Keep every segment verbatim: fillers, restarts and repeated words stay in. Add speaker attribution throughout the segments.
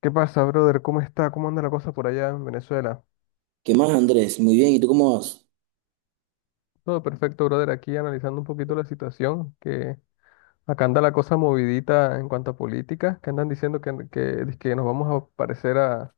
Speaker 1: ¿Qué pasa, brother? ¿Cómo está? ¿Cómo anda la cosa por allá en Venezuela?
Speaker 2: ¿Qué más, Andrés? Muy bien, ¿y tú cómo vas?
Speaker 1: Todo perfecto, brother. Aquí analizando un poquito la situación, que acá anda la cosa movidita en cuanto a política, que andan diciendo que, que, que nos vamos a parecer a,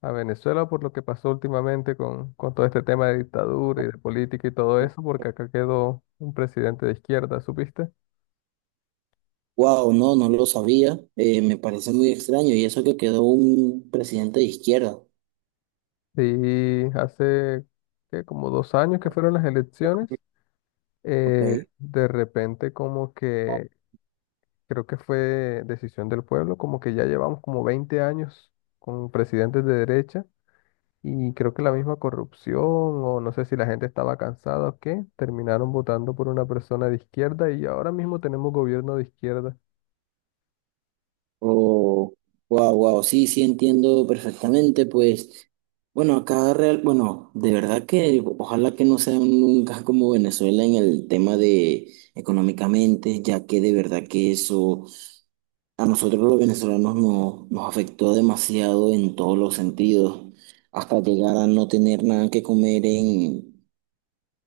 Speaker 1: a Venezuela por lo que pasó últimamente con, con todo este tema de dictadura y de política y todo eso, porque acá quedó un presidente de izquierda. ¿Supiste?
Speaker 2: Wow, no, no lo sabía. Eh, me parece muy extraño. Y eso que quedó un presidente de izquierda.
Speaker 1: Sí, hace ¿qué?, como dos años que fueron las elecciones.
Speaker 2: Ok.
Speaker 1: Eh, de repente como que creo que fue decisión del pueblo, como que ya llevamos como veinte años con presidentes de derecha, y creo que la misma corrupción, o no sé si la gente estaba cansada o qué, terminaron votando por una persona de izquierda y ahora mismo tenemos gobierno de izquierda.
Speaker 2: Oh, wow, wow, sí, sí entiendo perfectamente. Pues, bueno, acá real, bueno, de verdad que ojalá que no sea nunca como Venezuela en el tema de económicamente, ya que de verdad que eso. A nosotros los venezolanos nos, nos afectó demasiado en todos los sentidos, hasta llegar a no tener nada que comer en,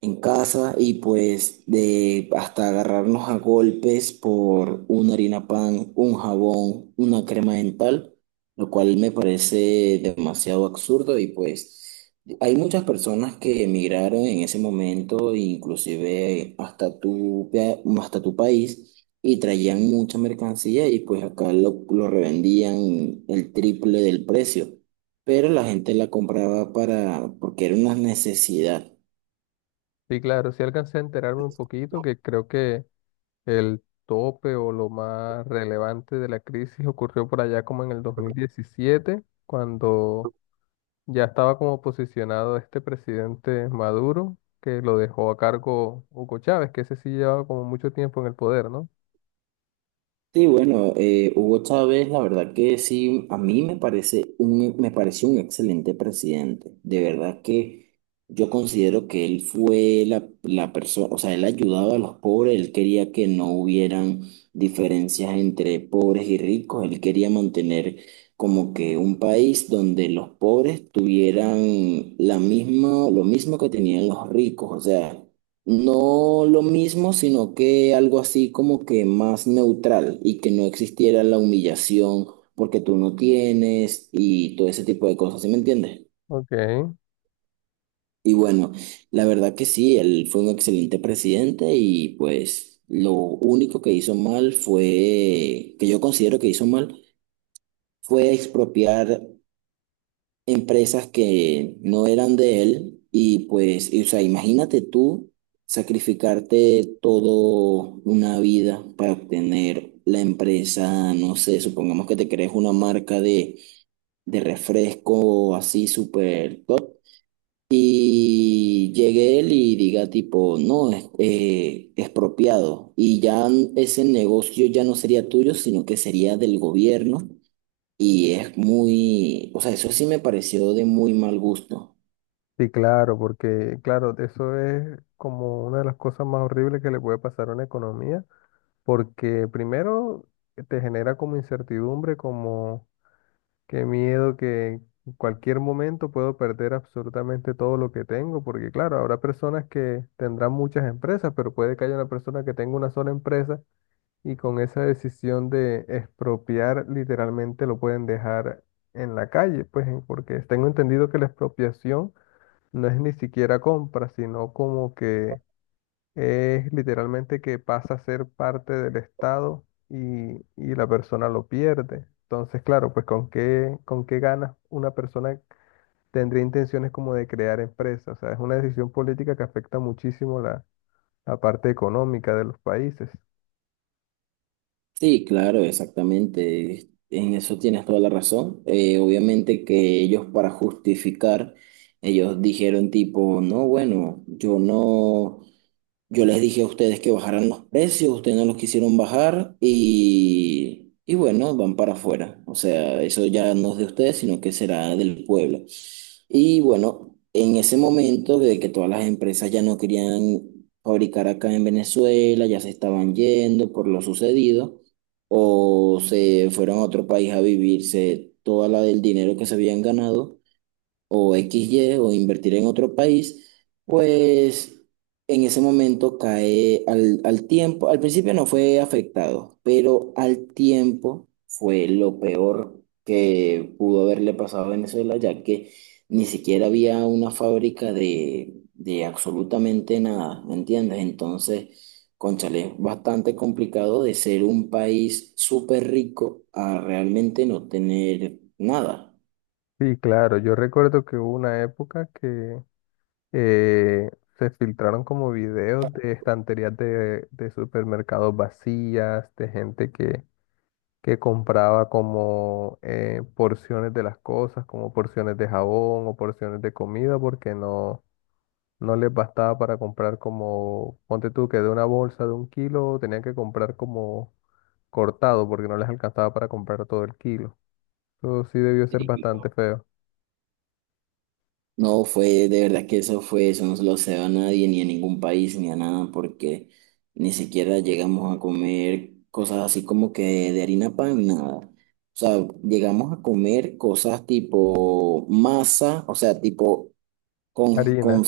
Speaker 2: en casa y pues de hasta agarrarnos a golpes por una harina pan, un jabón, una crema dental, lo cual me parece demasiado absurdo y pues hay muchas personas que emigraron en ese momento, inclusive hasta tu, pa- hasta tu país. Y traían mucha mercancía y pues acá lo, lo revendían el triple del precio. Pero la gente la compraba para, porque era una necesidad.
Speaker 1: Y claro, sí alcancé a enterarme un poquito que creo que el tope o lo más relevante de la crisis ocurrió por allá como en el dos mil diecisiete, cuando ya estaba como posicionado este presidente Maduro, que lo dejó a cargo Hugo Chávez, que ese sí llevaba como mucho tiempo en el poder, ¿no?
Speaker 2: Sí, bueno, eh, Hugo Chávez, la verdad que sí, a mí me parece un, me pareció un excelente presidente. De verdad que yo considero que él fue la, la persona, o sea, él ayudaba a los pobres, él quería que no hubieran diferencias entre pobres y ricos, él quería mantener como que un país donde los pobres tuvieran la misma, lo mismo que tenían los ricos, o sea. No lo mismo, sino que algo así como que más neutral y que no existiera la humillación porque tú no tienes y todo ese tipo de cosas, ¿sí me entiendes?
Speaker 1: Ok,
Speaker 2: Y bueno, la verdad que sí, él fue un excelente presidente y pues lo único que hizo mal fue, que yo considero que hizo mal, fue expropiar empresas que no eran de él y pues, y, o sea, imagínate tú sacrificarte todo una vida para obtener la empresa, no sé, supongamos que te crees una marca de, de refresco así súper top y llegue él y diga tipo, no, es eh, expropiado y ya ese negocio ya no sería tuyo, sino que sería del gobierno y es muy, o sea, eso sí me pareció de muy mal gusto.
Speaker 1: sí, claro, porque claro, eso es como una de las cosas más horribles que le puede pasar a una economía, porque primero te genera como incertidumbre, como qué miedo que en cualquier momento puedo perder absolutamente todo lo que tengo, porque claro, habrá personas que tendrán muchas empresas, pero puede que haya una persona que tenga una sola empresa. Y con esa decisión de expropiar, literalmente lo pueden dejar en la calle, pues en- porque tengo entendido que la expropiación no es ni siquiera compra, sino como que es literalmente que pasa a ser parte del Estado y, y la persona lo pierde. Entonces, claro, pues con qué, con qué ganas una persona tendría intenciones como de crear empresas. O sea, es una decisión política que afecta muchísimo la, la parte económica de los países.
Speaker 2: Sí, claro, exactamente. En eso tienes toda la razón. Eh, obviamente que ellos para justificar, ellos dijeron tipo, no, bueno, yo no. Yo les dije a ustedes que bajaran los precios, ustedes no los quisieron bajar y, y bueno, van para afuera. O sea, eso ya no es de ustedes, sino que será del pueblo. Y bueno, en ese momento de que todas las empresas ya no querían fabricar acá en Venezuela, ya se estaban yendo por lo sucedido, o se fueron a otro país a vivirse toda la del dinero que se habían ganado o x y o invertir en otro país, pues en ese momento cae al, al tiempo. Al principio no fue afectado, pero al tiempo fue lo peor que pudo haberle pasado a Venezuela, ya que ni siquiera había una fábrica de, de absolutamente nada, ¿me entiendes? Entonces, cónchale, es bastante complicado de ser un país súper rico a realmente no tener nada.
Speaker 1: Sí, claro, yo recuerdo que hubo una época que, eh, se filtraron como videos de estanterías de, de supermercados vacías, de gente que, que compraba como eh, porciones de las cosas, como porciones de jabón o porciones de comida, porque no, no les bastaba para comprar como, ponte tú que de una bolsa de un kilo tenían que comprar como cortado, porque no les alcanzaba para comprar todo el kilo. Eso sí debió ser
Speaker 2: Sí.
Speaker 1: bastante feo.
Speaker 2: No, fue de verdad que eso fue, eso no se lo se a nadie, ni a ningún país, ni a nada, porque ni siquiera llegamos a comer cosas así como que de harina pan, nada. O sea, llegamos a comer cosas tipo masa, o sea, tipo con,
Speaker 1: Harinas.
Speaker 2: con-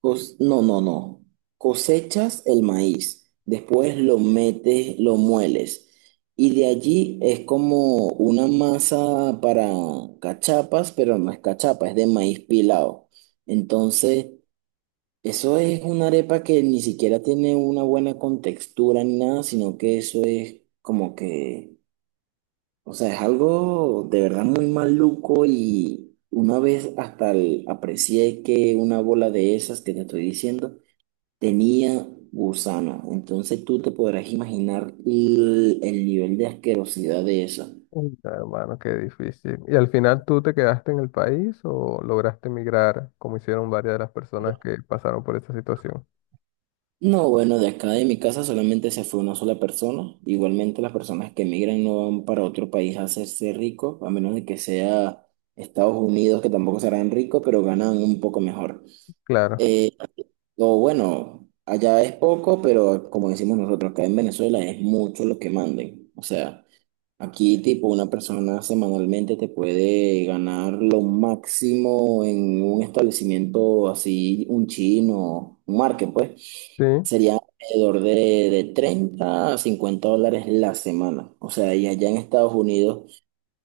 Speaker 2: cos- no, no, no. Cosechas el maíz, después lo metes, lo mueles. Y de allí es como una masa para cachapas, pero no es cachapa, es de maíz pilado. Entonces, eso es una arepa que ni siquiera tiene una buena contextura ni nada, sino que eso es como que o sea, es algo de verdad muy maluco y una vez hasta el- aprecié que una bola de esas que te estoy diciendo tenía gusano. Entonces tú te podrás imaginar el, el nivel de asquerosidad de eso.
Speaker 1: Uy, hermano, qué difícil. ¿Y al final tú te quedaste en el país o lograste emigrar, como hicieron varias de las personas que pasaron por esta situación?
Speaker 2: No, bueno, de acá de mi casa solamente se fue una sola persona. Igualmente las personas que emigran no van para otro país a hacerse ricos, a menos de que sea Estados Unidos, que tampoco serán ricos, pero ganan un poco mejor.
Speaker 1: Claro,
Speaker 2: Eh, Lo bueno, allá es poco, pero como decimos nosotros, acá en Venezuela es mucho lo que manden. O sea, aquí tipo una persona semanalmente te puede ganar lo máximo en un establecimiento así, un chino, un market, pues,
Speaker 1: sí,
Speaker 2: sería alrededor de, de treinta a cincuenta dólares la semana. O sea, y allá en Estados Unidos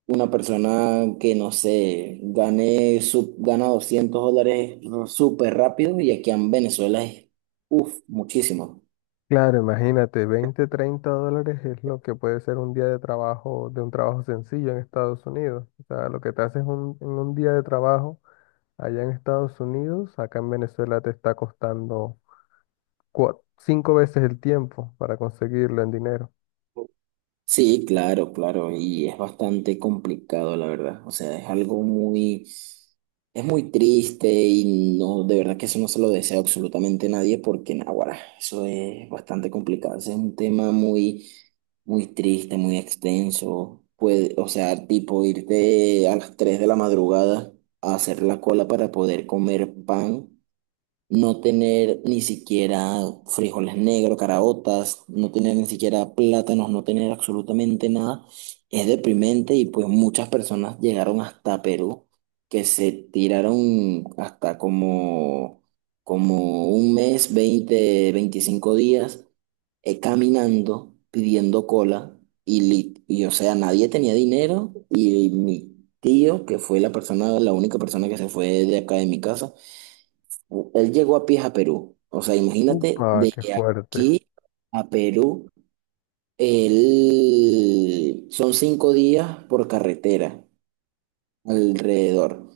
Speaker 2: una persona que, no sé, gane, su- gana doscientos dólares súper rápido y aquí en Venezuela es, uff, muchísimo.
Speaker 1: claro, imagínate, veinte o treinta dólares es lo que puede ser un día de trabajo, de un trabajo sencillo en Estados Unidos. O sea, lo que te haces un- en un día de trabajo allá en Estados Unidos, acá en Venezuela te está costando cua- cinco veces el tiempo para conseguirlo en dinero.
Speaker 2: Sí, claro, claro, y es bastante complicado, la verdad. O sea, es algo muy, es muy triste y no, de verdad que eso no se lo desea absolutamente nadie porque, naguará, eso es bastante complicado. Ese es un tema muy, muy triste, muy extenso. Puede, o sea, tipo irte a las tres de la madrugada a hacer la cola para poder comer pan no tener ni siquiera frijoles negros, caraotas, no tener ni siquiera plátanos, no tener absolutamente nada, es deprimente y pues muchas personas llegaron hasta Perú, que se tiraron hasta como, como un mes, veinte, veinticinco días eh, caminando, pidiendo cola y, li- y o sea, nadie tenía dinero y mi tío, que fue la persona, la única persona que se fue de acá de mi casa, él llegó a pies a Perú. O sea, imagínate,
Speaker 1: Upa,
Speaker 2: de
Speaker 1: qué fuerte.
Speaker 2: aquí a Perú, él- son cinco días por carretera alrededor.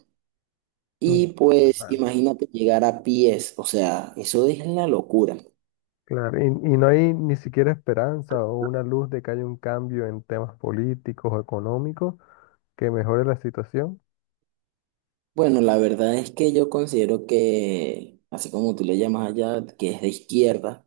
Speaker 1: Uf,
Speaker 2: Y pues imagínate llegar a pies, o sea, eso es la locura.
Speaker 1: claro, y, y no hay ni siquiera esperanza o una luz de que haya un cambio en temas políticos o económicos que mejore la situación.
Speaker 2: Bueno, la verdad es que yo considero que, así como tú le llamas allá, que es de izquierda,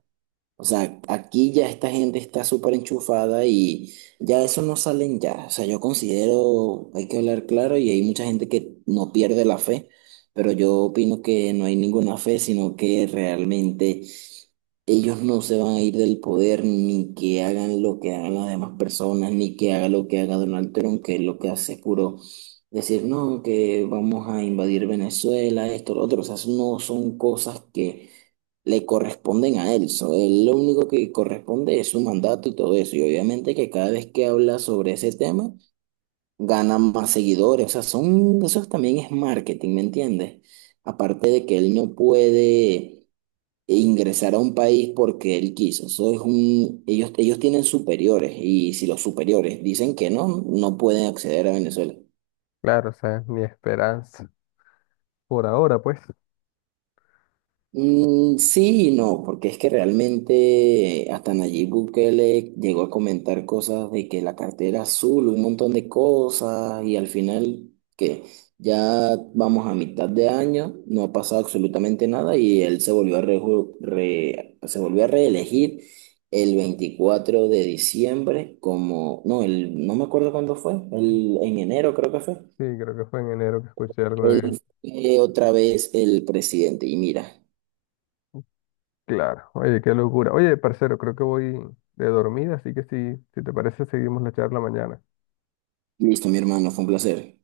Speaker 2: o sea, aquí ya esta gente está súper enchufada y ya eso no salen ya. O sea, yo considero, hay que hablar claro y hay mucha gente que no pierde la fe, pero yo opino que no hay ninguna fe, sino que realmente ellos no se van a ir del poder ni que hagan lo que hagan las demás personas, ni que haga lo que haga Donald Trump, que es lo que hace es puro decir, no, que vamos a invadir Venezuela, esto, lo otro. O sea, eso no son cosas que le corresponden a él. So, él lo único que corresponde es su mandato y todo eso. Y obviamente que cada vez que habla sobre ese tema, gana más seguidores. O sea, son, eso también es marketing, ¿me entiendes? Aparte de que él no puede e ingresar a un país porque él quiso. Eso es un, ellos, ellos tienen superiores y si los superiores dicen que no, no pueden acceder a Venezuela.
Speaker 1: Claro, o sea, ni esperanza. Por ahora, pues.
Speaker 2: Mm, sí y no, porque es que realmente eh, hasta Nayib Bukele llegó a comentar cosas de que la cartera azul, un montón de cosas, y al final que ya vamos a mitad de año, no ha pasado absolutamente nada y él se volvió a, reju- re- se volvió a reelegir el veinticuatro de diciembre como, no, el, no me acuerdo cuándo fue, el, en enero creo que fue,
Speaker 1: Sí, creo que fue en enero que escuché algo de...
Speaker 2: él fue otra vez el presidente y mira,
Speaker 1: Claro, oye, qué locura. Oye, parcero, creo que voy de dormida, así que si, si te parece, seguimos la charla mañana.
Speaker 2: listo mi hermano, fue un placer.